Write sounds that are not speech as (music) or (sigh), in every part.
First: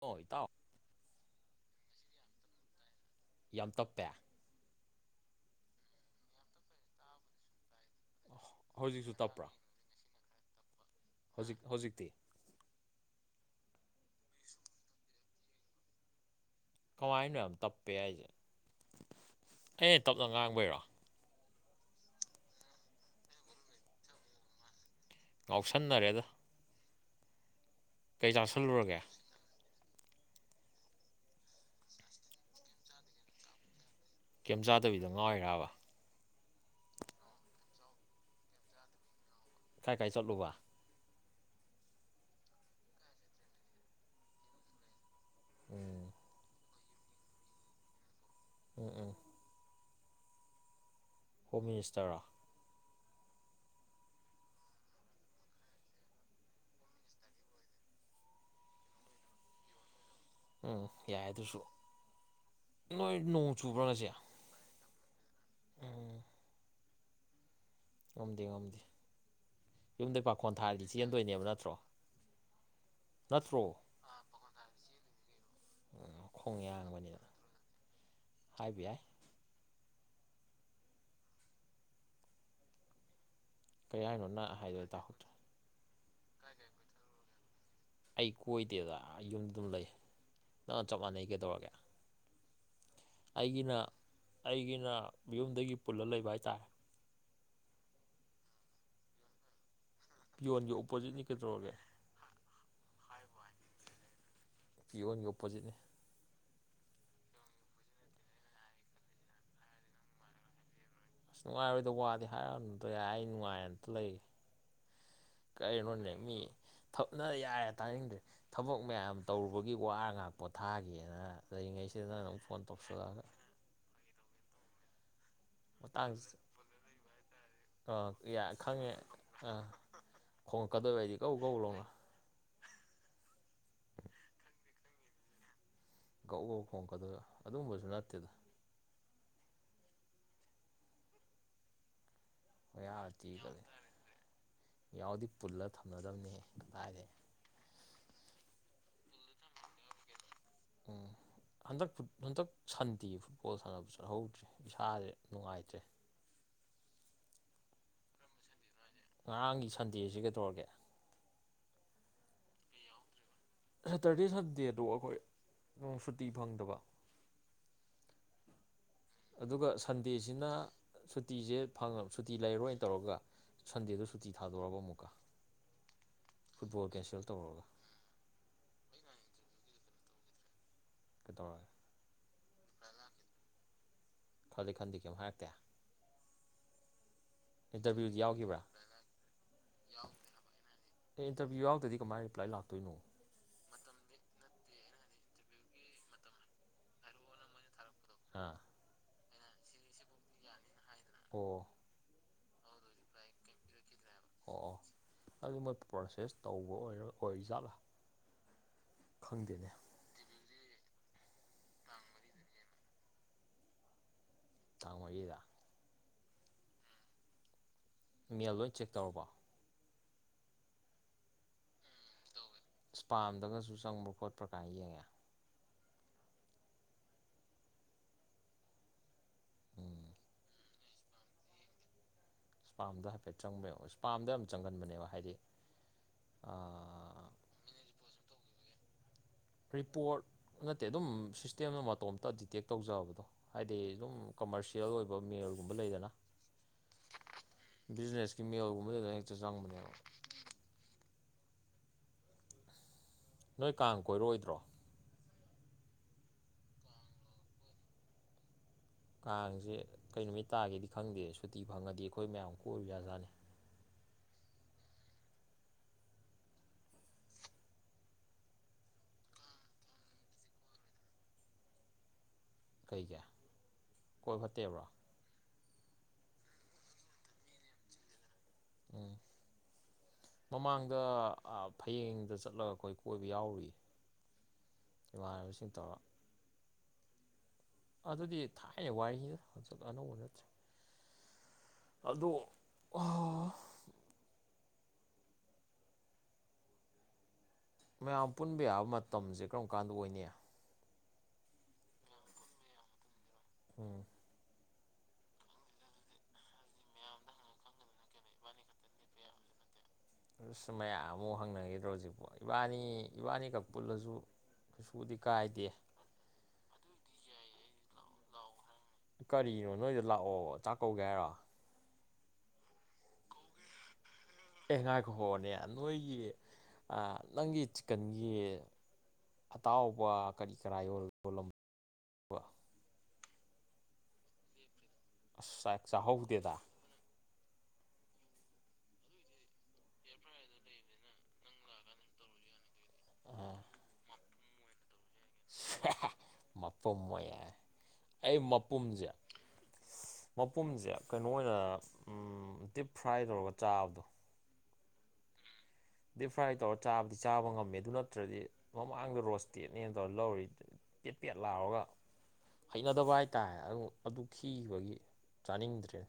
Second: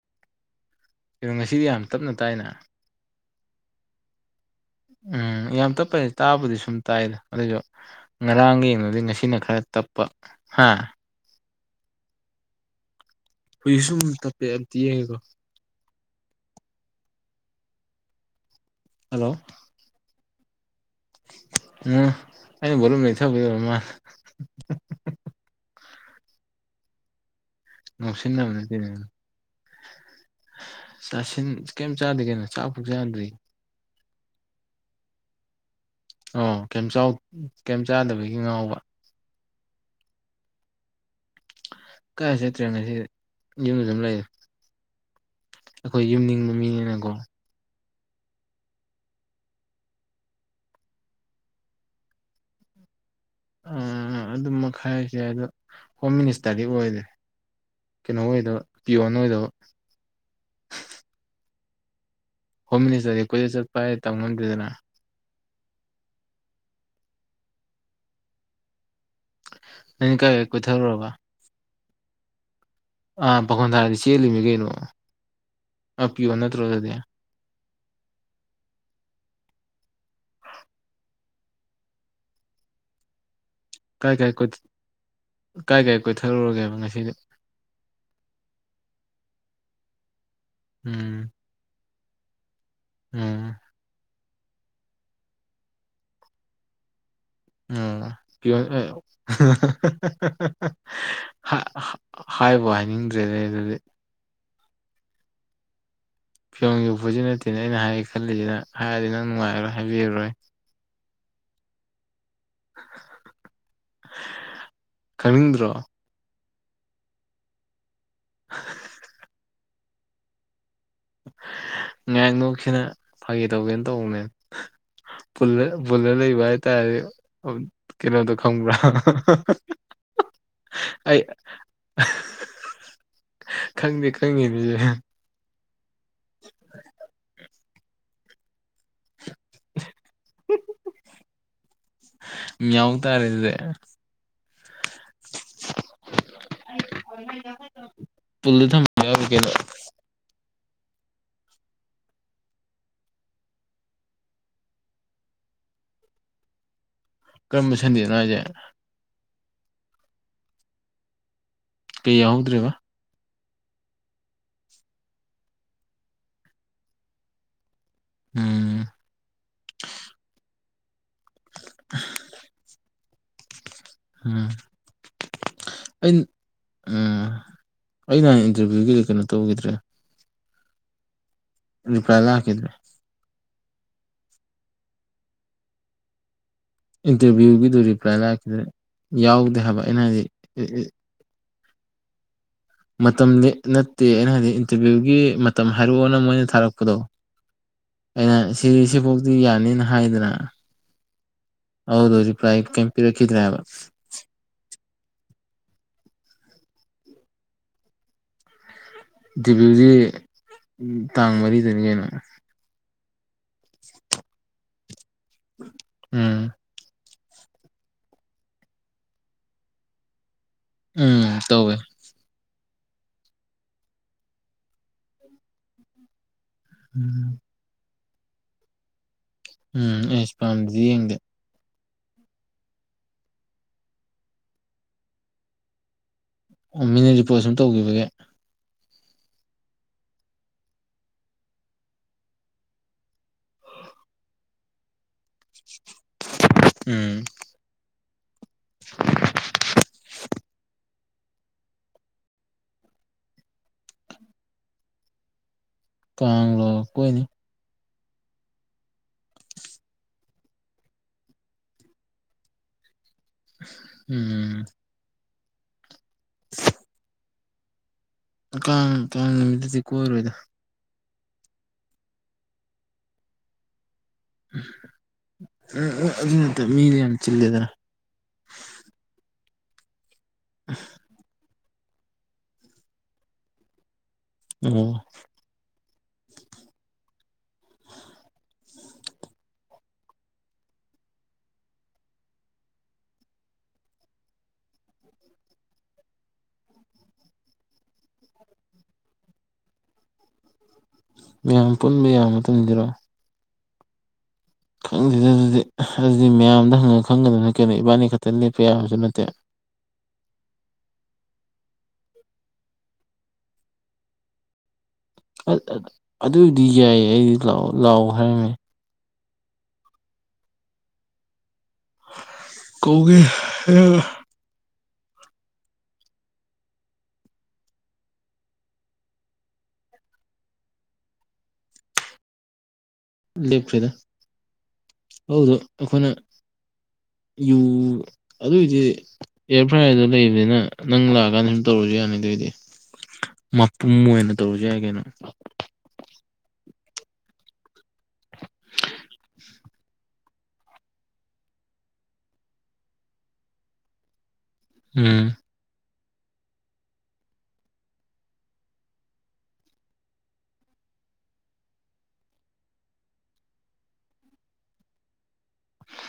ꯍꯣꯏ ꯏꯇꯥꯑꯣ ꯉꯁꯤꯗꯤ ꯌꯥꯝ ꯇꯞꯅ ꯇꯥꯏꯅ ꯌꯥꯝ ꯇꯞꯄꯦ ꯎꯝ ꯌꯥꯝ ꯇꯞꯄꯁ ꯇꯥꯕꯨꯗꯤ ꯁꯨꯝ ꯇꯥꯏꯔ ꯑꯗꯨꯗꯁꯨ ꯉꯔꯥꯡꯒ ꯌꯦꯡꯉꯗꯤ ꯍꯧꯖꯤꯛꯁꯨ ꯉꯁꯤꯅ ꯇꯞꯄ꯭ꯔꯣ ꯈꯔ ꯇꯞꯄ ꯍꯥ ꯍꯧꯖꯤꯛ ꯍꯧꯖꯤꯛꯇꯤ ꯍꯨꯏ ꯁꯨꯝ ꯇꯞꯄꯦ ꯑꯝꯇ ꯌꯦꯡꯉꯦꯀꯣ ꯀꯃꯥꯏꯅꯣ ꯇꯞꯄꯦ ꯍꯥꯏꯁꯦ ꯍꯜꯂꯣ ꯑꯗꯨ ꯉꯥꯡꯕꯩꯔꯣ ꯎꯝ ꯑꯩꯅ ꯕꯣꯂꯣꯝ ꯂꯩꯇꯕꯒꯤ ꯑꯣꯏꯔꯃꯜꯂꯦ ꯉꯥꯎꯁꯟꯅꯔꯦꯗ ꯀꯩ ꯉꯥꯎꯁꯟꯅꯕꯥ ꯅꯠꯇꯦꯗꯥ ꯆꯥꯁꯤꯜꯂꯨꯔꯒꯦ ꯆꯥꯁꯤꯟ ꯀꯩꯝ ꯆꯥꯗꯦ ꯀꯩꯅꯣ ꯆꯥꯛꯐꯛ ꯆꯥꯗ꯭ꯔꯤ ꯀꯦꯝ ꯆꯥꯗꯕꯤꯗ ꯉꯥꯏ ꯑꯣꯏꯔꯕ ꯑꯣ ꯀꯌꯥꯝ ꯆꯥꯎ ꯀꯌꯥꯝ ꯆꯥꯗꯕꯒꯤ ꯉꯥꯎꯕ ꯀꯥꯏ ꯀꯥꯏ ꯆꯠꯂꯨꯕ ꯀꯥꯏꯆꯇꯇꯔ꯭ꯦ ꯇ꯭ꯔꯦꯉꯁꯤ ꯌꯨꯝꯗ ꯌꯨꯝ ꯂꯩꯔꯤ ꯎꯝ ꯑꯩꯈꯣꯏ ꯌꯨꯝꯅꯤꯡꯕ ꯃꯤꯅꯤꯅꯀꯣ ꯎꯝ ꯎꯝ ꯍꯣꯝ ꯃꯤꯅꯤꯁꯇꯔꯣ ꯑꯥ ꯑꯗꯨꯝ ꯃꯈꯔꯁꯦ ꯑꯗꯣ ꯍꯣꯝ ꯃꯤꯅꯤꯁꯇꯔꯗꯤ ꯑꯣꯏꯗꯦ ꯀꯩꯅꯣ ꯑꯣꯏꯗ ꯄꯤꯌꯣꯟ ꯑꯣꯏꯗꯕ ꯎꯝ ꯌꯥꯏ ꯑꯗꯨꯁꯨ ꯍꯣꯝ ꯅꯣꯏ ꯃꯤꯅꯤꯁꯇꯔ ꯅꯣꯡ ꯑꯩꯣꯏꯁ ꯆꯨꯕ꯭ꯔꯥ ꯄꯥꯏ ꯉꯁꯤ ꯇꯪ ꯃꯟꯗꯅ ꯉꯝꯗꯦ ꯉꯝꯗꯦ ꯅꯪ ꯌꯨꯝꯗꯩ ꯀꯥꯏ ꯀꯥꯏ ꯄꯥꯈꯣꯟ ꯊꯥꯔꯤꯗꯤ ꯀꯣꯏꯊꯔꯨꯔꯕ ꯆꯦꯟꯗꯣꯏꯅꯦꯕ ꯅꯠꯇ꯭ꯔꯣ ꯑꯥ ꯅꯠꯇ꯭ꯔꯣ ꯄꯥꯈꯣꯟ ꯊꯥꯔꯗꯤ ꯆꯦꯜꯂꯤꯃꯤ ꯀꯩꯅꯣ ꯑꯞꯄꯤꯌꯣ ꯅꯠꯇ꯭ꯔꯣ ꯑꯗꯨꯗꯤ ꯍ ꯕꯤ ꯑꯥꯏ ꯀꯔꯤ ꯀꯥꯏ ꯍꯥꯏꯅꯣ ꯀꯥꯏ ꯅꯪ ꯍꯥꯏꯗꯣ ꯇꯥꯍꯧꯗ꯭ꯔꯦ ꯀꯥꯏ ꯀꯥꯏ ꯀꯣꯏꯊꯔꯨꯔꯒꯦꯕ ꯉꯁꯤꯗꯤ ꯑꯩ ꯀꯣꯏꯗꯦꯗ ꯌꯨꯝꯗ ꯑꯗꯨꯝ ꯂꯩ ꯅꯪ ꯆꯞ ꯃꯥꯟꯅꯩ ꯎꯝ ꯀꯩꯗꯧꯔꯒꯦ ꯎꯝ ꯑꯩꯒꯤꯅ ꯑꯩꯒꯤꯅ ꯌꯨꯝꯗꯒꯤ ꯄꯨꯜꯂꯒ ꯂꯩꯕ ꯍꯥꯏꯇꯥꯥꯔꯦ ꯑ ꯄꯤꯌꯣꯟꯒꯤ ꯑꯣꯄꯣꯖꯤꯠꯅꯤ ꯀ ꯀꯩꯗꯧꯔꯒꯦ ꯍꯥꯏꯕꯨ ꯍꯥꯏꯅꯤꯡꯖꯔꯤꯦ ꯑꯗꯨꯗꯤ ꯏꯌꯣꯟꯒꯤ ꯑꯣꯄꯣꯖꯤꯠꯅꯤ ꯐꯤꯕꯣ ꯌꯣꯛꯄꯁꯨ ꯅꯠꯇꯦꯅꯦ ꯑꯩꯅ ꯍꯥꯏꯦ ꯈꯜꯂꯤꯁꯤꯅ ꯍꯥꯏꯔꯗꯤ ꯅꯪ ꯅꯨꯡꯉꯥꯏꯔꯔꯣꯏ ꯍꯥꯏꯕꯤꯔꯔꯣꯏ ꯑꯁ ꯅꯨꯡꯉꯥꯏꯔꯣꯏꯗꯣ ꯋꯥꯗꯦ ꯍꯥꯏꯔꯥꯎꯗꯣ ꯌꯥꯏ ꯑꯩ ꯅꯨꯡꯉꯥꯏ ꯑꯝꯇ ꯂꯩ ꯈꯪꯅꯤꯡꯗ꯭ꯔꯣ ꯀꯔꯤꯅꯣꯅꯦꯃꯤ ꯊꯞꯅ ꯌꯥꯔꯦ ꯇꯥꯅꯤꯡꯗ꯭ꯔꯦ ꯊꯕꯛ ꯃꯌꯥꯝ ꯇꯧꯔꯨꯕꯒꯤ ꯋꯥ ꯉꯥꯛꯄꯣ ꯊꯥꯒꯦꯅ ꯂꯩꯔꯤꯉꯩꯁꯤꯗꯅ ꯉꯥꯏꯍꯥꯛ ꯑꯗꯨꯝ ꯐꯣꯟ ꯅꯣꯛꯁꯤꯅ ꯇꯧꯁꯂꯛꯑꯒ ꯐꯥꯒꯤ ꯇꯧꯒꯦꯅ (unintelligible) ꯄꯨꯜꯂ ꯂꯩꯕ ꯍꯥꯏꯇꯥꯔꯗꯤ ꯀꯩꯅꯣꯗꯣ ꯈꯪꯕ꯭ꯔꯥ ꯈꯪꯉꯦ ꯑꯥ ꯈꯣꯡꯉꯛꯀꯗꯣꯏꯕ ꯍꯥꯏꯗꯤ ꯑꯩ ꯀꯧ ꯀꯧ ꯂꯧꯅ ꯈꯪꯗꯦ ꯈꯪꯉꯤꯅꯦ ꯒꯪ ꯒꯧ ꯈꯣꯡꯀꯗꯣꯏꯔꫭ ꯑꯗꯨꯝꯕꯁꯨ ꯅꯠꯇꯦꯗ ꯃꯤꯑꯥꯎ ꯇꯔꯦꯁꯦ ꯑꯗꯨꯗꯤ ꯃꯥꯌꯥꯎꯗꯤ ꯄꯨꯜꯂꯒ ꯊꯝꯅꯗꯕꯅꯤꯍ ꯀꯗꯥꯥꯏꯔꯦ ꯄꯨꯟꯔꯒ ꯌꯝꯊꯕꯥ ꯌꯥꯎꯏꯀꯩꯅꫭ ꯎꯝꯝ ꯍꯟꯗꯛ ꯍꯟꯗꯛ ꯁꯟꯔꯤ ꯐꯨꯠꯕꯣꯜ ꯁꯥꯟꯅꯕ ꯆꯠꯍꯧꯗ꯭ꯔꯦ ꯏꯁꯥꯥꯁꯦ ꯅꯨꯡꯉꯥꯏꯇ꯭ꯔꯦ ꯎꯝ (inaudible) ꯀꯔꯝꯕ ꯁꯟꯗꯅꯣ ꯍꯥꯏꯁꯤ? ꯉꯔꯥꯡꯒꯤ ꯁꯟꯗꯦꯁꯗ ꯀꯩꯗꯧꯔꯒꯦ꯫ ꯀꯩ ꯌꯥꯎꯍꯧꯗ꯭ꯦꯔ°ꯕꯥ ꯁꯦꯇꯔꯗꯦ ꯁꯟꯗꯦꯗ ꯑꯩꯈꯣꯏ ꯅ ꯑꯃꯨꯛ ꯁꯨꯇꯤ ꯐꯪꯗꯕ ꯎꯝꯝ ꯑꯗꯨꯒ ꯁꯟꯗꯦꯁꯤꯅ ꯁꯨꯇꯤꯅ ꯁꯨꯇꯤ ꯐꯪꯒꯕ ꯁꯨꯔꯇꯤ ꯂꯩꯔꯣꯏꯅ ꯇꯧꯔꯒ ꯁꯟꯗꯦꯗꯣ ꯁꯨꯇꯤ ꯊꯥꯗꯣꯔꯛꯔꯕ ꯑꯃꯨꯛꯀꯥ ꯑꯩꯅ ꯑ ꯑꯩꯅ ꯅꯍꯥꯟ ꯏꯟꯇꯔꯚꯤꯌꯨꯒꯤꯗꯤ ꯀꯩꯅꯣ ꯇꯧꯈꯤꯗ꯭ꯔꯦ ꯀꯩꯗꯩꯒꯦ ꯔꯤꯄ꯭ꯂꯥꯏꯂ ꯍꯥꯥꯛꯀꯗ꯭ꯔꯦ (unintelligible) ꯈꯜꯂꯤ ꯈꯟꯗꯦ ꯀꯩꯝꯇꯥ ꯍꯥꯏꯔꯛꯈꯤꯗꯔ° ꯏꯟꯇꯔꯚꯤꯌꯨꯒꯤꯗꯨ ꯔꯤꯄ꯭ꯂꯥꯏ ꯂꯥꯛꯈꯤꯗ ꯌꯥꯎꯗꯦ ꯍꯥꯏꯕ ꯑꯩꯅ ꯍꯥꯏꯗꯤ ꯏꯟꯇꯔꯕꯤꯌ ꯌꯥꯎꯗꯤ ꯀꯃꯥꯏ ꯔꯤꯄꯥꯏ ꯂꯥꯛ ꯃꯇꯝꯗꯤ ꯅꯠꯇꯦ ꯍꯥꯏꯅꯗꯤ ꯏꯟꯇꯤꯚꯤꯌꯨꯒꯤ ꯃꯇꯝ ꯍꯥꯏꯔꯛꯑꯣꯅ ꯃꯣꯏꯅ ꯊꯥꯔꯛꯄꯗꯣ ꯑꯩꯅꯥ ꯑꯥ ꯁꯤꯗꯩ ꯁꯤ ꯐꯥꯎ ꯑꯗꯨ ꯌꯥꯅꯤꯅ ꯍꯥꯏꯗꯅ ꯑꯣ ꯑꯗꯨꯗꯣ ꯔꯤꯄ꯭ꯂꯥꯏ ꯀꯔꯤꯝꯇ ꯄꯤꯔꯛꯈꯤꯗ꯭ꯔꯦ ꯍꯥꯏꯕ꯫ ꯑꯣ ꯑꯣ ꯑꯗꯨ ꯃꫭꯏ ꯄ꯭ꯔꯣꯁꯦꯁ ꯇꯧꯕꯩ ꯑꯣꯏꯔꯤ ꯖꯥꯠꯂꯥ ꯏꯟꯇꯤꯚꯤ ꯇꯥꯡ ꯃꯔꯤꯗꯅꯤ ꯀꯩꯅꯣ ꯇꯥꯡ ꯃꯔꯤꯗꯥ꯫ ꯎꯝ ꯏꯃꯦꯜ ꯂꯣꯏꯅ ꯆꯦꯛ ꯇꯧꯔꯕꫭ ꯎꯝ ꯇꯧꯋꯦ ꯏꯁꯄꯥꯝꯗꯒꯁꯨ ꯆꯪꯕ꯭ꯔ ꯈꯣꯠꯄ꯭ꯔꯥ ꯀꯥꯏꯅꯥ ꯌꯦꯡꯉꯦ ꯎꯝ ꯎꯝ ꯏꯁꯄꯥꯝꯗꯗꯤ ꯌꯦꯡꯗꯦ꯫ ꯏꯁꯄꯥꯝꯗ ꯍꯥꯏꯐꯦꯠ ꯆꯪꯕꯔꯥ ꯌ‌ꯦꯡꯑ‌ꯣ ꯏꯁꯄꯥꯝꯗ ꯌꯥꯝ ꯆꯪꯒꯟꯕꯅꯦꯕ ꯍꯥꯏꯗꯤ ꯑꯣ ꯃꯤꯅ ꯔꯤꯄꯣꯠ ꯁꯨꯝ ꯇꯧꯈꯤꯕꯒꯤ ꯔꯤꯄꯣꯔꯠ ꯅꯠꯇꯦ ꯑꯗꯨꯝ ꯁꯤꯁꯇꯦꯝꯗꫭ ꯃꯇꯣꯝꯇ ꯗꯤꯇꯦꯛ ꯇꯧꯖꯕꯗꯣ ꯍꯥꯏꯗꯤ ꯑꯗꯨꯝ ꯀꯝꯃꯔꯁꯤꯌꯦꯜ ꯑꯣꯏꯕ ꯒꯨꯝ ꯃ‌ꯦꯜꯒꯨꯝꯕ ꯂꯩꯗꯅ ꯎꯝ ꯚꯤꯖꯤꯅ‌ꯦꯁ ꯏꯃꯦꯜꯒꯨꯝꯕꯗ ꯑꯗ ꯍꯦꯛꯇ ꯆꯪꯕꯅꯦꯕꯥ꯫ ꯅꯣꯏ ꯀꯥꯡ ꯀꯣꯏꯔꯛꯑꯣꯏꯗ꯭ꯔꯣ? ꯀꯥꯡ ꯂꯣ ꯀꯣꯏꯅꯤ꯫ ꯀꯥꯡꯁꯦ ꯀꯩ ꯅꯨꯃꯤꯠ ꯇꯥꯒꯦꯗꯤ ꯈꯪꯗꯦ ꯁꯨꯇꯤ ꯐꯪꯉꯗꯤ ꯑꯩꯈꯣꯏ ꯃꯌꯥꯝ ꯀꯣꯏꯔꯨ ꯌꯥꯖꯥꯠꯅꯤ꯫ ꯎꯝ (unintelligible) ꯀꯥꯡ ꯀꯥꯡ ꯅꯨꯃꯤꯠ ꯇꯗꯤ ꯀꯣꯏꯔꯣꯏꯗꯥ ꯀꯩꯒꯤ ꯀꯣꯏ ꯐꯠꯇꯦ ꯍꯩꯕ꯭ꯔꯣ ꯍꯨꯝ ꯍꯨꯝ ꯑꯗꯨꯒꯤ ꯅꯠꯇ‌ꯦ ꯃꯤꯗꫭ ꯌꯥꯝ ꯆꯤꯜꯂꯦꯗꯅ ꯑꫭ ꯃꯃꯥꯡꯗ ꯑꯥ ꯐꯌꯦꯡꯗ ꯆꯠꯂꯒ ꯑꯩꯈꯣꯏ ꯀꯣꯏꯕ ꯌꯥꯎꯔꯨꯏ ꯑꯣ ꯏꯃꯥꯟꯅꯕꯁꯤꯡ ꯇꯧꯔꯥ ꯑꯗꯨꯗꯤ ꯊꯥꯏꯅꯒꯤ ꯋꯥꯔꯤꯅꯤꯗ ꯍꯧꯖꯤꯛ ꯑꯅꯧꯕ ꯅꯠꯇ꯭ꯔ‌ꯦ ꯑꯗꫭ ꯍꯥ ꯃꯌꯥꯝ ꯄꯨꯟꯕ ꯌꯥꯕ ꯃꯇꯝꯁꯦ ꯀꯔꯝ ꯀꯥꯟꯗ ꯑꯣꯏꯅꯤ ꯃꯌꯥꯝ ꯄꯨꯟꯕ ꯌꯥꯕ ꯃꯇꯝꯗꯤꯔꯣ ꯎꯝ ꯈꯪꯗ‌ꯦꯗ ꯑꯗꯨꯗꯤ ꯑꯗꯨꯗꯤ ꯃꯌꯥꯝꯗ ꯍꯪꯉ ꯈꯪꯒꯗꯕꯅ‌ꯦ ꯀꯩꯅꯣ ꯏꯕꯥꯅꯤ ꯈꯛꯇꯪ ꯂꯦꯞꯄ ꯌꯥꯕꯁꯨ ꯅꯠꯇꯦ ꯑꯁ ꯃꯌꯥꯝ ꯑꯃꯨꯛ ꯍꯪꯅꯈꯤꯗ꯭ꯔꯣ ꯍꯧꯖꯤꯛꯄꯨ ꯏꯕꯥꯅꯤ ꯏꯕꯥꯅꯤ ꯈꯛ ꯄꯨꯜꯂꯁꯨ ꯀꯩꯁꯨꯕꯨꯗꯤ ꯑ ꯀꯥꯏꯗꯦ ꯑ ꯑꯗꯨ ꯑꯗꯨꯗꯤ ꯌꯥꯏꯌꯦ ꯑꯩꯗꯤ ꯂꯥꯛꯑꯣ ꯂꯥꯛꯑꯣ ꯍꯥꯏꯔꯝꯃꯤꯅ‌ꯦ ꯀꯔꯤꯅꯣ ꯅꯣꯏꯗ ꯂꯥꯛꯑꯣ ꯆꯥꯛꯀꯧꯒꯦ ꯍꯥꯏꯔꯣ ꯀꯧꯒ‌ꯦ ꯍꯥ ꯑꯦ ꯉꯥꯏꯈꯣ ꯍꯣꯅꯦ ꯅꯣꯏꯒꯤ ꯑꯥ ꯅꯪꯒꯤ ꯆꯤꯛꯀꯟꯒꯤ ꯑꯇꯥꯎꯕ ꯀꯔꯤ ꯀꯔꯥ ꯌꯣꯜ (inaudible) ꯌꯣꯂꯝꯕ ꯂꯦꯈꯔ‌ꯦꯗ ꯑꯁ ꯆꯥꯛ ꯆꯥꯍꯧꯗꯦꯗ ꯌꯨ ꯑꯗꯨꯏꯗꯤ ꯑꯦꯌꯥꯔ ꯐ꯭ꯔꯥꯏꯌꯥꯔꯗꯣ ꯂꯩꯕꯅꯤꯅ ꯅꯪ ꯂꯥꯛꯑꯀꯥꯟꯗ ꯁꯨꯝ ꯇꯧꯔꯁꯨ ꯌꯥꯅꯤꯗ ꯗꯨꯏꯗꯤ ꯃꯄꯨꯝ ꯑꯣꯏꯅ ꯇꯧꯔꯁꯨ ꯌꯥꯏ ꯀꯩꯅꯣ ꯏꯁ ꯍ‌ꯦ ꯍ‌ꯦ ꯃꯥꯄꯨꯝ ꯃꯣꯏꯌꯥ ꯑꯩ ꯃꯄꯨꯝꯁꯦ ꯃꯄꯨꯝꯁꯦ ꯀꯩꯅꯣ ꯑꯣꯏꯅ ꯎꯝ ꯗꯤꯞ ꯐ꯭ꯔꯥꯏ ꯇꯧꯔꯒ ꯆꯥꯕꯗꯣ ꯎꯝ ꯗꯤꯞ ꯐ꯭ꯔꯥꯏ ꯇꯧꯔ ꯆꯥꯕꯗꯤ ꯆꯥꯕ ꯉꯝꯃꯦ ꯑꯗꯨ ꯅꯠꯇ꯭ꯔꯗꯤ ꯃꯃꯥꯡꯗ ꯔꯣꯁꯇꯦꯠꯅꯦꯅ ꯇꯧꯔ ꯂꯧꯔꯤ ꯄꯦꯠ ꯄꯦꯠ ꯂꯥꯎꯔꯒ ꯍꯩꯅꯗꯕ ꯍꯥꯏꯇꯥꯔꯦ ꯑꯗꯨ ꯑꯗꯨ ꯈꯤꯈꯤꯕꯒꯤ ꯆꯥꯅꯤꯡꯗ꯭ꯔꯦ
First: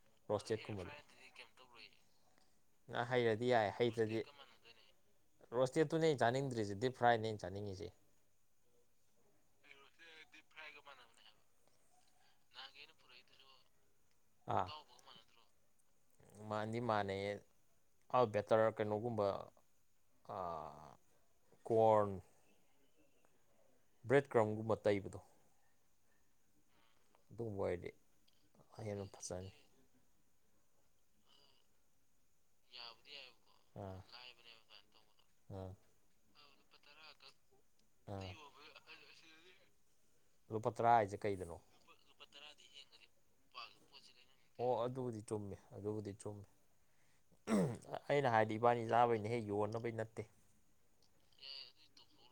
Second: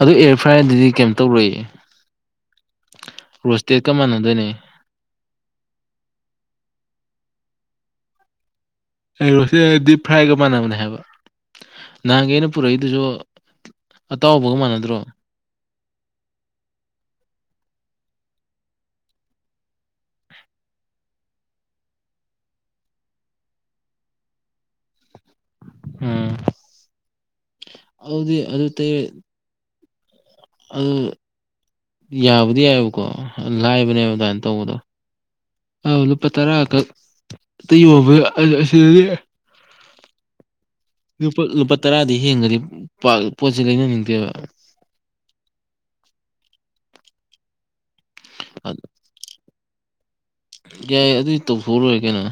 ꯑꯗꯨ ꯑꯦꯔ ꯐ꯭ꯔꯥꯏ ꯔꯣꯁꯇꯦꯠꯀꯨꯝꯕꯗꯣ ꯗꯗꯤ ꯀꯩꯝ ꯇꯧꯔ‌ꯣꯏꯌ‌ꯦ ꯑ ꯍꯩꯔꯗꯤ ꯌꯥꯏꯌ‌ꯦ ꯍꯩꯇ꯭ꯔꯗꯤ (inaudible) ꯔꯣꯁꯇ‌ꯦꯠ ꯇꯨꯅꯦ ꯑꯩꯅ ꯆꯥꯅꯤꯡꯗ꯭ꯔꯤꯁꯦ ꯗꯤꯞ ꯐ꯭ꯔꯥꯏꯅꯦ ꯑꯩꯅ ꯆꯥꯅꯤꯡꯉꯤꯁ‌ꯦ ꯍꯩ ꯔꯣꯁꯇ‌ꯦꯠ ꯗꯤꯞ ꯐ꯭ꯔꯥꯏꯒ ꯃꯥꯟꯅꯕꯅꯦ ꯍꯥꯏꯕ ꯅꯍꯥꯟꯒꯤ ꯑꯩꯅ ꯄꯨꯔꯛꯏꯗꯨꯁꯨ ꯑꯇꯥꯎꯕꯒ ꯑꯥ ꯃꯥꯟꯅꯗ꯭ꯔꯣ ꯃꯥꯟꯗꯤ ꯃꯥꯟꯅꯩꯌꯦ ꯑꯥꯎ ꯕꯦꯇꯔ ꯀꯩꯅꯣꯒꯨꯝꯕ ꯑ ꯀꯣꯔꯟ ꯕ꯭ꯔꯦꯗ ꯀ꯭ꯔꯟꯒꯨꯝꯕ ꯇꯩꯕꯗꯣ ꯎꯝ ꯑꯗꯨꯕ ꯍꯥꯏꯗꯤ ꯑꯗꯨꯗꯤ ꯍꯍꯦꯟꯅ ꯐꯖꯅꯤ ꯑ ꯌꯥꯕꯨꯗꯤ ꯌꯥꯏꯑꯕꯀꯣ ꯑꯗꯨꯃꯥꯏꯅ ꯇꯧꯕꯗꯣ ꯂꯥꯏꯕꯅꯦꯕ ꯑꯗꯨꯃꯥꯏꯅ ꯇꯧꯕꯗꯣ ꯑꯥ ꯑ ꯂꯨꯄꯥ ꯇꯔꯥ ꯈꯛꯇꯩ ꯌꯣꯕ ꯑꯥ ꯑꯁꯤꯗꯗꯤ ꯂꯨꯄꯥ ꯇꯔꯥ ꯍꯥꯏꯁꯦ ꯀꯩꯗꯅꯣ ꯂꯨꯄꯥ ꯇꯔꯥꯗꯤ ꯍꯦꯡꯒꯅꯤ ꯄꯣꯠꯁꯤ ꯂꯩꯅꯅꯤꯡꯗꯦꯕ ꯑꯣ ꯑꯗꯨꯕꯨꯗꯤ ꯆꯨꯝꯃꯤ ꯑꯗꯨꯕꯨꯗꯤ ꯆꯨꯝꯃꯤ ꯑꯩꯅ ꯍꯥꯏꯗꯤ ꯏꯕꯥꯅꯤ ꯆꯥꯕꯅꯤ ꯍꯦꯛ ꯌꯣꯟꯅꯕꯩ ꯅꯠꯇꯦ ꯌꯥꯏ ꯑꯗꯨꯏ ꯇꯧꯊꯣꯛ ꯂꯣꯏꯔꯦ ꯀꯩꯅꯣ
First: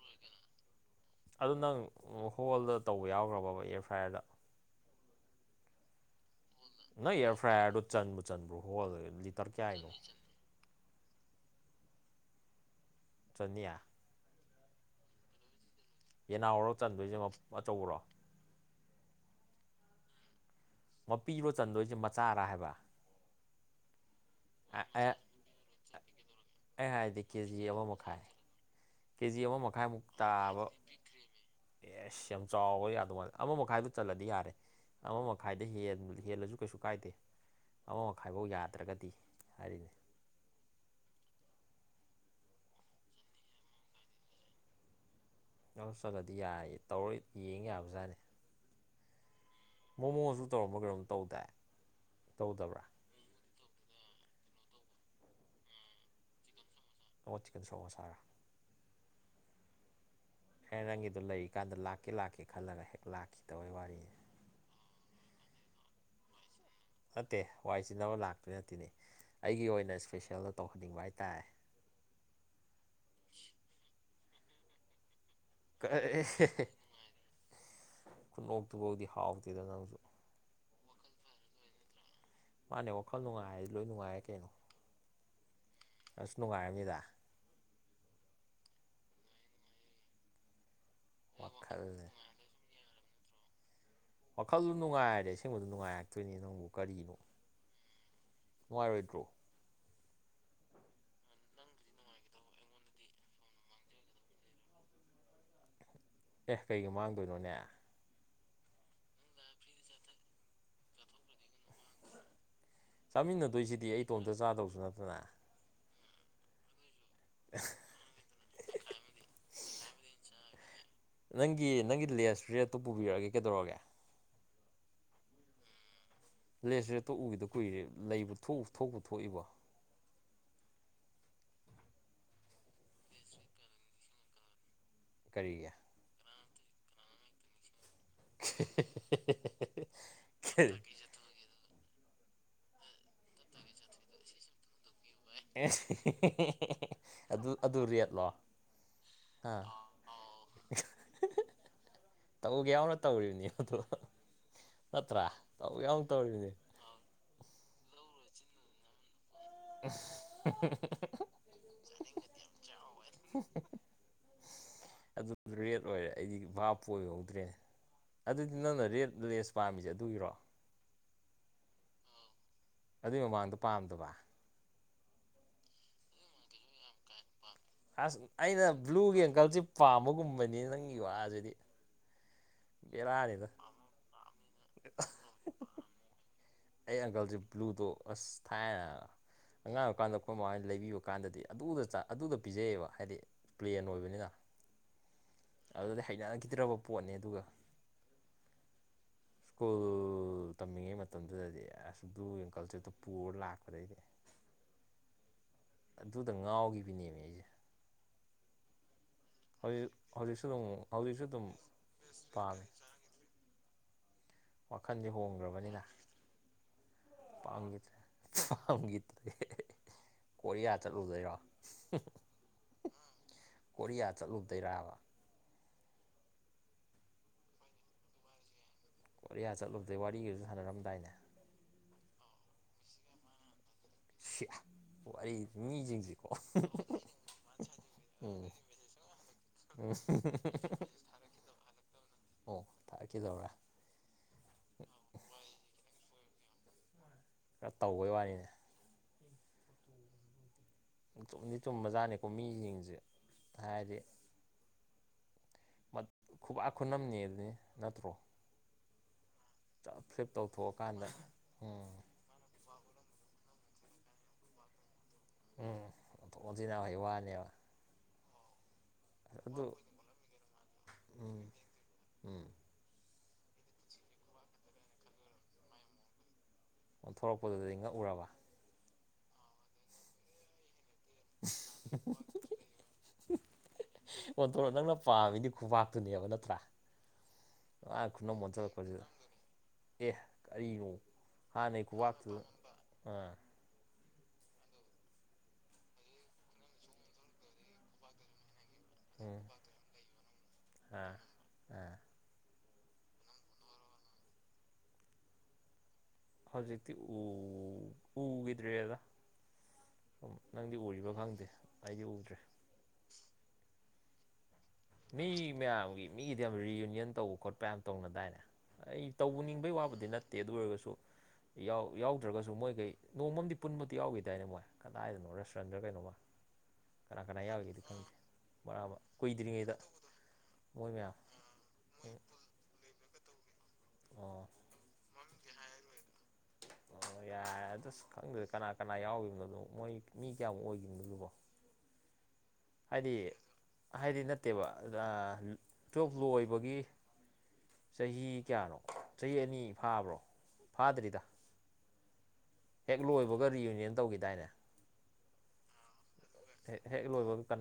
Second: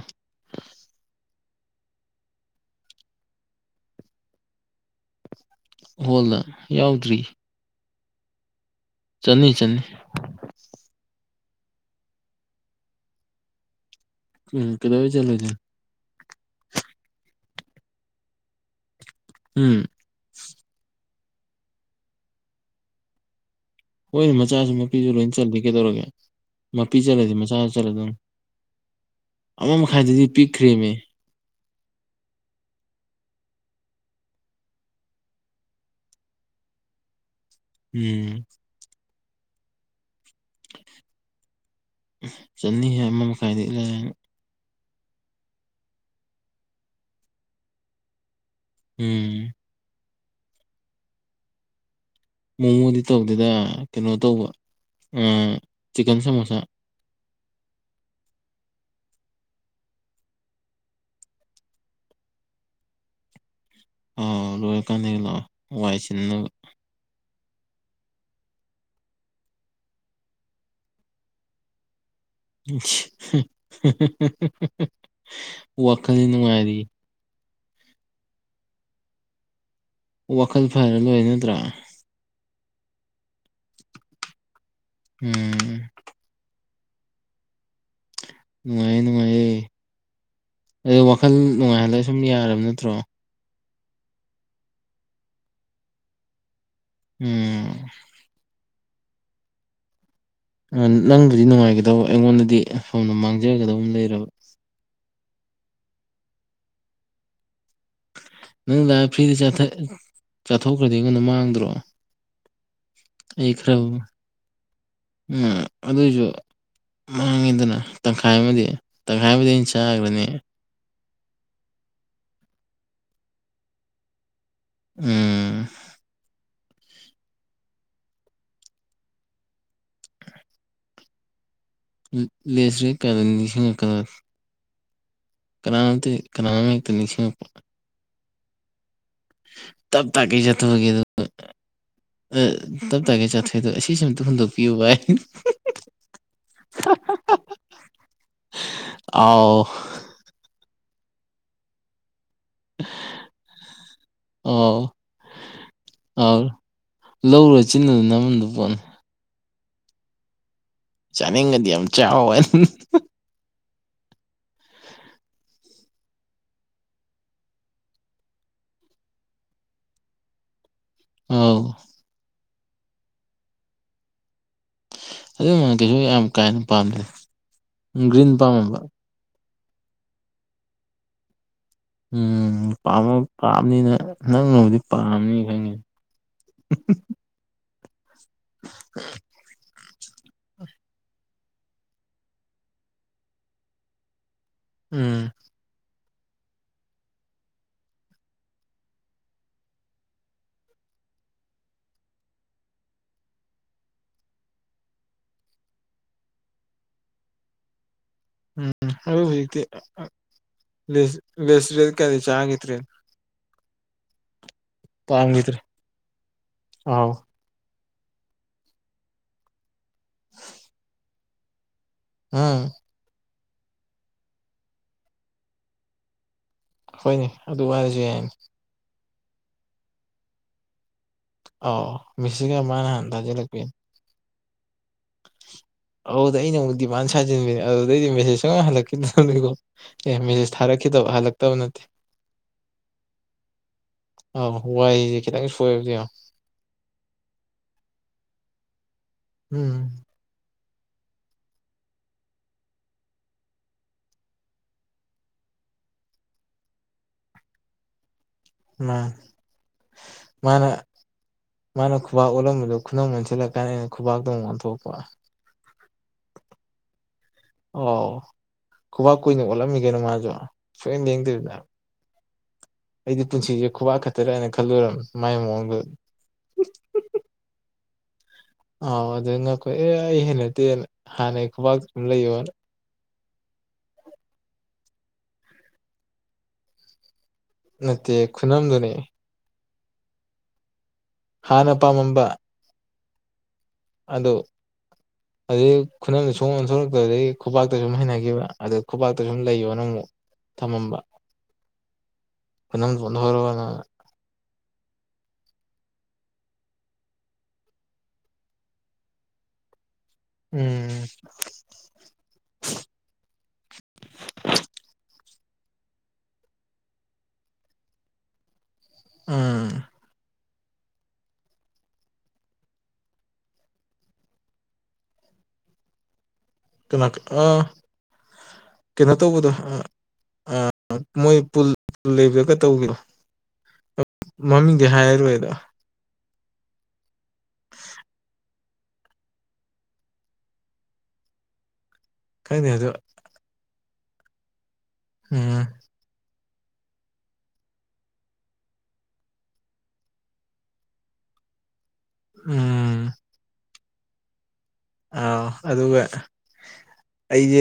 ꯑꯗꯨ ꯅꯪ ꯍꯣꯜꯗ ꯇꯧꯕ ꯌꯥꯎꯈ꯭ꯔꯕꯕ ꯑꯦꯔꯐ꯭ꯔꯥꯏꯌꯔꯗ ꯍꯣꯜꯗ ꯅꯪ ꯌꯥꯎꯗ꯭ꯔꯤ ꯏꯌꯥꯔ ꯐ꯭ꯔꯥꯏꯔꯗꯨ ꯆꯟꯕ꯭ꯔꯨ ꯆꯟꯕ꯭ꯔꯨ ꯍꯣ ꯆꯟꯅꯤ ꯂꯤꯇꯔ ꯆꯟꯅꯤ ꯀꯌꯥꯅꯣ ꯁꯅꯤꯌꯥ ꯎꯝ ꯀꯗꯣ ꯆꯂꯁ ꯌꯦꯅꯥ ꯍꯧꯔꯒ ꯆꯟꯕꯣꯏꯁꯦ ꯑꯆꯧꯕꯔꯣ ꯎꯝ ꯃꯄꯤꯔꯣ ꯆꯟꯗꯣꯏꯁꯦ ꯃꯆꯥꯔꯥ ꯍꯥꯏꯕ ꯍꯣꯏꯅꯦ ꯃꯆꯥꯁꯨ ꯃꯄꯤꯁꯨ ꯂꯣꯏ ꯆꯠꯂ ꯀꯩꯗꯧꯔꯒꯦ ꯑꯩ ꯃꯄꯤ ꯍꯥꯏꯗꯤ ꯆꯠꯂꯗꯤ ꯃꯆꯥꯁꯨ ꯆꯜꯂ ꯑꯗꯨꯝ ꯀꯦꯖꯤ ꯑꯃ ꯃꯈꯥꯏ ꯃꯨꯛꯇꯥ ꯑꯕ ꯑꯦꯁ ꯌꯥꯝ ꯆꯥꯎꯕ ꯌꯥꯗ ꯃꯥꯂ ꯑꯃ ꯃꯈꯥꯏꯗꯣ ꯆꯜꯂꯗꯤ ꯌꯥꯔꯦ ꯑꯃ ꯃꯈꯥꯏꯗ ꯍꯦꯜꯂꯁꯨ ꯀꯩꯁꯨ ꯀꯥꯏꯗꯦ ꯑꯃ ꯎꯝ ꯃꯈꯥꯏꯐꯧ ꯌꯥꯗ꯭ꯔꯒꯗꯤ ꯍꯥꯏꯔꯤꯅꯤ ꯆꯅꯤ ꯍ ꯑꯃꯃꯜ ꯀꯥꯏꯗ ꯂꯩ ꯅꯣ ꯆꯠꯂꯗꯤ ꯌꯥꯔꯌꯦ ꯇꯧꯔ ꯌꯦꯡ ꯌꯥꯕꯖꯥꯠꯅꯤ ꯎꯝ ꯃꯣꯃꯣꯁꯨ ꯇꯧꯔꯝꯕ ꯀꯩꯅꯣꯝ ꯇꯧꯗꯥꯏ ꯇꯧꯗꯕ꯭ꯔꯥ ꯃꯣꯃꯣꯗꯤ ꯇꯧꯗꯦꯗ ꯀꯩꯅꯣ ꯇꯧꯕ ꯆꯤꯛꯀꯟ ꯁꯃꯣꯁꯥ ꯑꯣ ꯆꯤꯀꯗ ꯁꯣꯛꯑꯣ ꯁꯥꯔ ꯑꯦ ꯅꯪꯒꯤꯗꯣ ꯂꯩꯔꯤꯀꯥꯟꯗ ꯂꯥꯛꯀꯦ ꯂꯥꯛꯀꯦ ꯈꯜꯂꯒ ꯍꯦꯛ ꯂꯥꯛꯈꯤꯗꯕꯩ ꯋꯥꯅꯤ ꯑꯥꯎ ꯂꯣꯏꯔ ꯀꯥꯟꯗ ꯂꯥꯛꯑꯣ ꯋꯥꯏ ꯁꯤꯕ ꯅꯠꯇꯦ ꯋꯥꯏ ꯆꯤꯕ ꯂꯥꯛꯇꯣꯏ ꯅꯠꯇꯦꯅꯦ ꯑꯩꯒꯤ ꯑꯣꯏꯅ ꯏꯁꯄꯦꯁꯦꯜꯗ ꯇꯧꯍꯟꯅꯤꯡꯕ ꯍꯥꯏꯇꯥꯔꯦ (unintelligible) ꯋꯥꯈꯗꯤ ꯅꯨꯡꯉꯥꯏꯔꯤ ꯇ ꯍꯗꯤ ꯍꯥꯎꯇꯗ ꯅꯪꯁꯨ ꯋꯥꯈꯜ ꯐꯥꯏꯔꯦꯜ ꯑꯣꯏ ꯅꯠꯇ꯭ꯔꯥ ꯃꯥꯅꯦ ꯋꯥꯈꯜ ꯅꯨꯡꯉꯥꯏꯔꯗꯤ ꯂꯣꯏ ꯅꯨꯡꯉꯥꯏꯔꯦ ꯀꯩꯅꯣ ꯎꯝ ꯅꯨꯗ ꯅꯨꯡꯉꯥꯏꯌꯦ ꯅꯨꯡꯉꯥꯏꯌꯦ ꯑꯣ ꯋꯥꯈꯜ ꯅꯨꯡꯉꯥꯏꯍꯜꯂꯒ ꯋꯥꯈꯜꯁꯦ ꯁꯨꯝ ꯌꯥꯔꯕ ꯅꯠꯇ꯭ꯔꯣ ꯋꯥꯈꯜꯗꯨ ꯅꯨꯡꯉꯥꯏꯔꯦ ꯑꯁꯤꯡꯕꯗꯨ ꯅꯨꯡꯉꯥꯏꯔꯛꯇꯣꯏꯅꯦ ꯅꯪꯕꯨ ꯀꯔꯤꯅꯣ ꯎꯝ ꯅꯨꯡꯉꯥꯏꯔꯣꯏꯗ꯭ꯔꯣ ꯅꯪꯕꯨꯗꯤ ꯅꯨꯡꯉꯥꯏꯒꯗꯧꯕ ꯑꯩꯉꯣꯟꯗꯗꯤ ꯁꯣꯗ ꯃꯥꯡꯖꯒꯗꯕ ꯂꯩꯔꯕ ꯑꯦ ꯀꯩꯒ ꯃꯥꯡꯗꯣꯏꯅꯣꯅꯦ ꯅꯪ ꯂꯥꯏ ꯐ꯭ꯔꯤꯗ ꯆꯥꯊꯣꯛꯈ꯭ꯔꯗꯤ ꯀꯩꯅꯣ ꯃꯥꯡꯗ꯭ꯔꯣ ꯆꯥꯃꯤꯟꯅꯗꯣꯏꯁꯤꯗꯤ ꯑꯩ ꯏꯇꯣꯝꯇ ꯆꯥꯗꯧꯁꯨ ꯅꯠꯇꯅ ꯑꯗꯨꯁꯨ ꯃꯥꯡꯉꯤꯗꯅ ꯇꯪꯈꯥꯏ ꯑꯃꯗꯤ ꯇꯪꯈꯥꯏ ꯑꯃꯗꯤ ꯑꯩꯅ ꯆꯥꯈ꯭ꯔꯅꯤ ꯅꯪꯒꯤ ꯅꯪꯒꯤ ꯂꯦꯁ ꯔꯦꯠꯇꯨ ꯄꯨꯕꯤꯔꯛꯑꯒꯦ ꯀꯩꯗꯧꯔꯒꯦ ꯎꯝ ꯂꯦꯠꯁ ꯔꯦ ꯇꯎꯒꯤꯗ ꯀꯨꯏꯔꯦ ꯊꯣꯛꯄ ꯊꯣꯛꯏꯕ ꯂꯦꯁꯔꯤ ꯀꯅ ꯅꯤꯡꯁꯤꯡꯂꯛꯀꯗ ꯀꯔꯤꯒꯤ ꯀꯥꯡꯗꯤ ꯀꯥꯃꯦ ꯇꯅꯤꯁꯤꯡ (unintelligible) (unintelligible) ꯇꯞ ꯇꯥꯒꯩ ꯆꯥꯊꯣꯏꯗꯣ ꯑꯁꯤꯁ ꯑꯇ ꯍꯨꯟꯗꯣꯛꯄꯤꯌꯨ ꯑꯗꯨ ꯑꯗꯨ ꯔꯦꯠꯂꯣ ꯑꯥꯎ ꯑꯥ (unintelligible) ꯇꯧꯒꯦ ꯌꯥꯎꯅ ꯇꯧꯔꯤꯕꯅꯤ ꯑ ꯑꯥꯎ ꯅꯠꯇ꯭ꯔꯥ ꯇꯧꯒ ꯌꯥꯎꯅ ꯑꯥꯎ ꯇꯧꯔꯤꯕꯅꯤ ꯂꯧꯔ ꯆꯤꯟꯅꯗꯨ ꯅꯃꯟꯗꯨ ꯄꯣꯟꯅꯤ (unintelligible) ꯆꯅꯤ ꯉꯗꯤ ꯑ ꯆ ꯑꯗꯨ ꯔꯦꯠ ꯑꯣꯏꯔꯦ ꯑꯩꯗꯤ ꯚꯥꯞꯄ ꯑꯣꯏꯍꯧꯗ꯭ꯔꯦ ꯑꯗꯨꯗꯤ ꯅꯪꯅ ꯔꯦꯠ ꯂꯦꯁ ꯄꯥꯝꯃꯤꯁꯦ ꯑꯗꯨꯒꯤꯔꯣ ꯑꯥꯎ ꯑꯗꯨꯏ ꯃꯃꯥꯡꯗꯣ ꯄꯥꯝꯗꯕ ꯑꯗꯨ ꯃꯔꯛꯇꯁꯨ ꯌꯥꯝ ꯀꯥ ꯍꯦꯟꯅ ꯄꯥꯝꯖꯩ ꯑꯁ ꯑꯩꯅ ꯕ꯭ꯂꯨꯒꯤ ꯑꯪꯀꯜꯁꯤꯦ ꯄꯥꯝꯕꯒꯨꯝꯕꯅꯤ ꯅꯪꯒꯤ ꯋꯥꯁꯤꯗꯤ ꯎꯝ ꯄꯥꯝꯃ ꯕꯦꯔꯥꯅꯤꯗ ꯄꯥꯝꯅꯤꯅ ꯅꯪ ꯅꯣꯡꯕꯨꯗꯤ ꯄꯥꯝꯅꯤ ꯈꯪꯉꯦ ꯑꯩ ꯑꯪꯀꯜꯁꯦ ꯕ꯭ꯂꯨꯗꯣ ꯑꯁ ꯊꯥꯏ ꯑꯉꯥꯡ ꯀꯥꯟꯗ ꯑꯩꯈꯣꯏ ꯃꯃꯥꯏꯅ ꯂꯩꯕꯤꯕ ꯀꯥꯟꯗꯗꯤ ꯑꯗꯨꯗ ꯑꯗꯨꯗ ꯄꯤꯖꯩꯑꯕ ꯍꯥꯏꯗꯤ ꯄ꯭ꯂꯦꯟ ꯑꯣꯏꯕꯅꯤꯅ ꯎꯝ ꯑꯗꯨꯗꯤ ꯍꯩꯅꯈꯤꯗ꯭ꯔꯕ ꯄꯣꯠꯅꯦ ꯑꯗꯨꯒ ꯁ꯭ꯀꯨꯜ ꯇꯝꯝꯕ ꯑꯩ ꯃꯇꯝꯗꯨꯗꯗꯤ ꯑꯁ ꯑꯗꯨ ꯀꯜꯆꯔꯗꯨꯣ ꯄꯨꯔ ꯂꯥꯛꯄꯗꯩꯗꯤ ꯑꯗꯨꯗ ꯉꯥꯎꯈꯤꯕꯅꯦꯦꯝꯃꯦ ꯑꯩꯁꯦ ꯎꯝ ꯑꯗꯨ ꯍꯧꯖꯤꯛꯇꯤ ꯍꯧꯖꯤꯛ ꯍꯧꯖꯤꯛꯁꯨ ꯑꯗꯨꯝ ꯍꯧꯖꯤꯛꯁꯨ ꯑꯗꯨꯝ ꯦꯁ ꯔꯦꯜ ꯀꯌꯥꯗ ꯄꯥꯝꯃꯤ ꯆꯥꯈꯤꯦꯗ꯭ꯔꯦꯅ ꯋꯥꯈꯟꯗꯤ ꯄꯥꯝꯈꯤꯗ꯭ꯔꯦ ꯍꯣꯡꯗ꯭ꯔꯕꯅꯤꯅ ꯑꯥꯎ ꯀꯣꯔꯤꯌꯥ ꯆꯠꯂꯨꯗꯣꯏꯔꯣ ꯎꯝ ꯀꯣꯔꯤꯌꯥ ꯆꯠꯂꯨꯗꯣꯏꯔꯕ ꯍꯣꯏꯅꯦ ꯑꯗꯨ ꯋꯥꯔꯁꯨ ꯌꯥꯏꯅꯤ ꯀꯔꯤꯌꯥ ꯆꯠꯂꯨꯕꯗꯩ ꯋꯥꯔꯤꯒꯁꯨ ꯁꯥꯟꯅꯔꯝꯗꯥꯏꯅꯦ ꯑꯣ ꯃꯤꯁꯤꯒꯦ ꯃꯅꯍꯥꯟꯗꯖꯤ ꯂꯄꯤ ꯋꯥꯔꯤ ꯃꯤ ꯑꯗ ꯑꯩꯅ ꯑꯃꯨꯛ ꯗꯤꯃꯥꯟ ꯁꯥꯖꯤꯟꯕꯅꯦ ꯑꯗꯨꯗꯩꯗꯤ ꯃꯦꯁꯦꯖ ꯎꯝ ꯆꯪꯉ ꯍꯜꯂꯛꯀꯗ꯭ꯔꯅꯤꯀꯣ ꯎꯝ ꯑꯦ ꯃꯦꯁꯦꯖ ꯊꯥꯔꯛ ꯇꯕ ꯍꯜꯂꯛꯇꯕ ꯅꯠꯇꯦ ꯑꯣ ꯊ ꯑ ꯋꯥꯏꯁꯦ ꯈꯤꯇꯪ ꯁꯣꯏꯦꯕꯗꯤ ꯈꯔ ꯇꯧꯕꯩ ꯋꯥꯅꯤꯅꯦ ꯎꯝ ꯇꯨꯝꯗꯤ ꯇꯨꯝꯕꯖꯥꯠꯅꯤꯀꯣ ꯃꯤꯁꯤꯡꯁꯦ ꯍꯥꯏꯔꯗꯤ ꯈꯨꯕ ꯈꯨꯅꯝꯅꯦ ꯑꯗꯨꯅꯦ ꯅꯠꯇ꯭ꯔꯣ ꯎꯝ ꯐ꯭ꯂꯤꯞ ꯃꯥꯅ ꯇꯧꯊꯣꯛꯑꯀꯥꯟꯗ ꯎꯝ ꯃꯥꯅ ꯈ ꯑꯣꯂ ꯈꯅ ꯃꯁꯤ ꯀ ꯈꯨꯕꯥꯛꯇꯣꯡ ꯑꯣꯟꯊꯣꯛꯄ ꯎꯝ ꯃꯤꯟꯅꯥ ꯍꯧꯩ ꯋꯥꯅꯦꯕ ꯑꯣ ꯈꯨꯕꯥꯛ ꯀꯨꯏꯅ ꯑꯗꯨ ꯑꯣꯠꯂꯝꯃꯤꯒꯦꯅ ꯃꯥꯁꯨ ꯁꯣꯏ ꯎꯝ ꯌꯦꯦꯡꯗꯦꯔꯤꯗ ꯎꯝ ꯑꯩꯗꯤ ꯄꯨꯟꯁꯤꯁꯦ ꯈꯨꯕꯥꯛ ꯈꯛꯇꯔꯅ ꯈꯜꯂꯨꯔꯅꯤ ꯃꯥꯏ ꯃꯑꯣꯡꯗꯨ ꯎꯔꯔꯕ ꯑꯥꯎ ꯑꯗꯨ ꯉꯛꯈꯣꯏ ꯑꯦ ꯑꯩ ꯍꯦꯟꯅꯠꯇꯦꯅ ꯍꯅꯦ ꯈꯨꯨꯕꯥ ꯊ ꯂꯩ ꯌꯣ ꯄꯥꯝꯃꯤꯅꯤ ꯈꯨꯄꯥꯛꯥꯛꯇꯨꯅꯦꯕ ꯅꯠꯇ꯭ꯔꯥ ꯃꯥꯅ ꯅꯠꯇꯦ ꯈꯨꯅꯝ ꯈꯨꯅꯝꯗꯨꯅꯤ ꯑꯣꯟꯊꯣꯔꯛꯄꯁꯤꯗ ꯑꯦ ꯀꯔꯤꯅꯣ ꯍꯥꯟꯅ ꯍꯥꯟꯅꯩ ꯈꯨꯄꯥꯛꯥꯛꯇꯨ ꯑꯥ ꯑꯗꯨ ꯑꯗꯨꯩ ꯈꯨꯅꯗ ꯁꯣꯛ ꯑꯣꯟꯊꯣꯔꯛꯇꯗꯒꯤ ꯈꯨꯄꯥꯛꯥꯛꯇ ꯁꯨꯝ ꯍꯩꯅꯈꯤꯕ ꯑꯗꯨꯗ ꯈꯨꯄꯥꯛꯥꯛꯇ ꯁꯨꯝ ꯎꯝ ꯂꯩꯌꯣ ꯅꯪ ꯑꯃꯨꯛ ꯊꯝꯃꯝꯕ ꯑꯥ ꯑꯥ ꯄ ꯍꯔꯅ ꯍꯧꯖꯤꯛꯇꯤ ꯎ ꯎꯈꯤꯗ꯭ꯔꯦꯗ ꯅꯪꯗꯤ ꯎꯝ ꯎꯔꯤꯕ ꯈꯪꯗꯦ ꯑꯩꯗꯤ ꯎꯗ꯭ꯔꯦ ꯃꯤ ꯃꯌꯥꯝꯒꯤ ꯃꯤꯒꯤꯗꯤ ꯌꯥꯝ ꯔꯤꯌꯨꯅꯤꯌꯟ ꯇꯧꯕ ꯈꯣꯠꯄ ꯌꯥꯝ ꯇꯧꯅꯗꯥꯏꯅꯦ ꯑꯩ ꯎꯝ ꯇꯧꯕꯅꯤꯡꯕꯩ ꯋꯥꯕꯗꯤ ꯅꯠꯇꯦ ꯑꯗꯨ ꯑꯣꯏꯔꯒꯁꯨ ꯌꯥꯎꯗ꯭ꯔꯒꯁꯨ ꯃꯣꯏꯈꯩ ꯅꯣꯡꯃꯝꯗꯤ ꯄ ꯄꯨꯟꯃꯗꯤꯤ ꯌꯥꯎꯈꯤꯗꯥꯏꯅꯦ ꯃꯣꯏ ꯀꯗꯥꯏꯗꯅꯣ ꯔꯦꯁꯇꯨꯔꯦꯟꯗ ꯀꯩꯅꯣꯃꯣꯏ ꯀꯅꯥ ꯀꯅꯥ ꯌꯥꯒꯦ ꯀꯣꯏꯗꯔꯤꯉꯗ ꯑ ꯃꯣꯏ ꯎꯝ ꯂꯩꯕꯒ ꯇꯧꯒꯦ ꯑꯣ ꯃꯃꯤꯡꯗꯤ ꯍꯥꯏꯔꯣꯏꯗ ꯑꯣ ꯌꯥꯔꯦ ꯑꯗ ꯈꯪꯗ꯭ꯔꯦ ꯀꯅꯥ ꯀꯅꯥ ꯌꯥꯎꯔꯤꯕꯅꯅꯣ ꯃꯣꯏ ꯃꯤ ꯀꯌꯥꯃꯨꯛ ꯑꯣꯏꯈꯤꯕꯅꯣꯗꯨꯕꯣ ꯀꯥꯏꯅꯦ ꯑꯗꯨ ꯍꯥꯏꯗꯤ ꯅꯠꯇꯦꯕ ꯆꯣ ꯂꯣꯏꯕꯒꯤ ꯆꯍꯤ ꯀꯌꯥꯅꯣ ꯆꯍꯤ ꯑꯅꯤ ꯐꯥꯕ꯭ꯔꯣ ꯐꯥꯗ꯭ꯔꯤꯗ ꯍꯦꯛ ꯎꯝ ꯂꯣꯏꯕꯒ ꯔꯤꯌꯨꯅꯤꯌꯟ ꯇꯧꯈꯤꯗꯥꯏꯅꯦ ꯑ ꯑꯗ ꯍ ꯍ ꯑꯩꯁꯦ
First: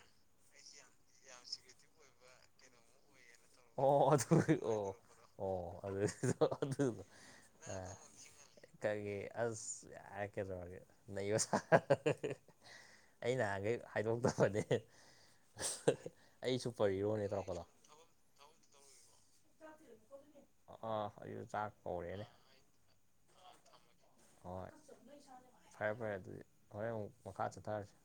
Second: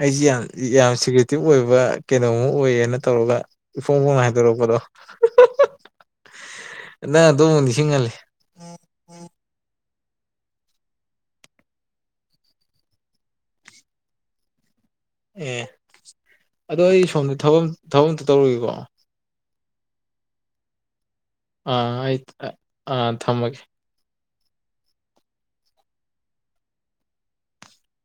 ꯑꯩꯁꯦ ꯌꯥꯝ ꯌꯥꯝ ꯁꯦꯀ꯭ꯔꯤꯇꯤꯞ ꯑꯣꯏꯕ ꯀꯩꯅꯣꯝꯃ ꯑꯣꯏꯌꯦꯅ ꯇꯧꯔꯒ ꯏꯐꯣꯡ ꯑꯣ ꯑ ꯐꯣꯡꯅ ꯍꯥꯏꯗꯣꯔꯛꯄꯗꯣ ꯑꯣ ꯑꯣ ꯅꯪ ꯑꯗꯨꯃꯨꯛ ꯑ ꯅꯤꯡꯁꯤꯡꯍꯜꯂꯦ ꯀꯒꯤꯦ ꯑꯁ ꯍꯥꯏꯔꯛꯀꯦꯗꯧꯔꯒꯦ ꯅ ꯑꯣꯁꯥ ꯑꯩ ꯅꯍꯥꯟꯈꯩ ꯍꯥꯏꯗꯣꯛꯇꯕꯅꯦ ꯑꯦ ꯑꯗꯣ ꯁꯨꯄꯔ ꯑꯩ ꯍꯤꯔꯣꯅꯦ ꯁꯣꯝꯗ ꯊꯕꯛꯇ ꯇꯧꯔꯨꯒꯦꯀꯣ ꯑ ꯑꯥ ꯑ ꯑ ꯊꯃꯒꯦ ꯍ ꯐꯔꯦ ꯐꯔꯦ ꯑꯗꯨꯗꯤ ꯍꯣꯔꯦꯟ ꯑꯃꯨꯛ ꯃꯈꯥ ꯆꯠꯊꯔꯁꯤ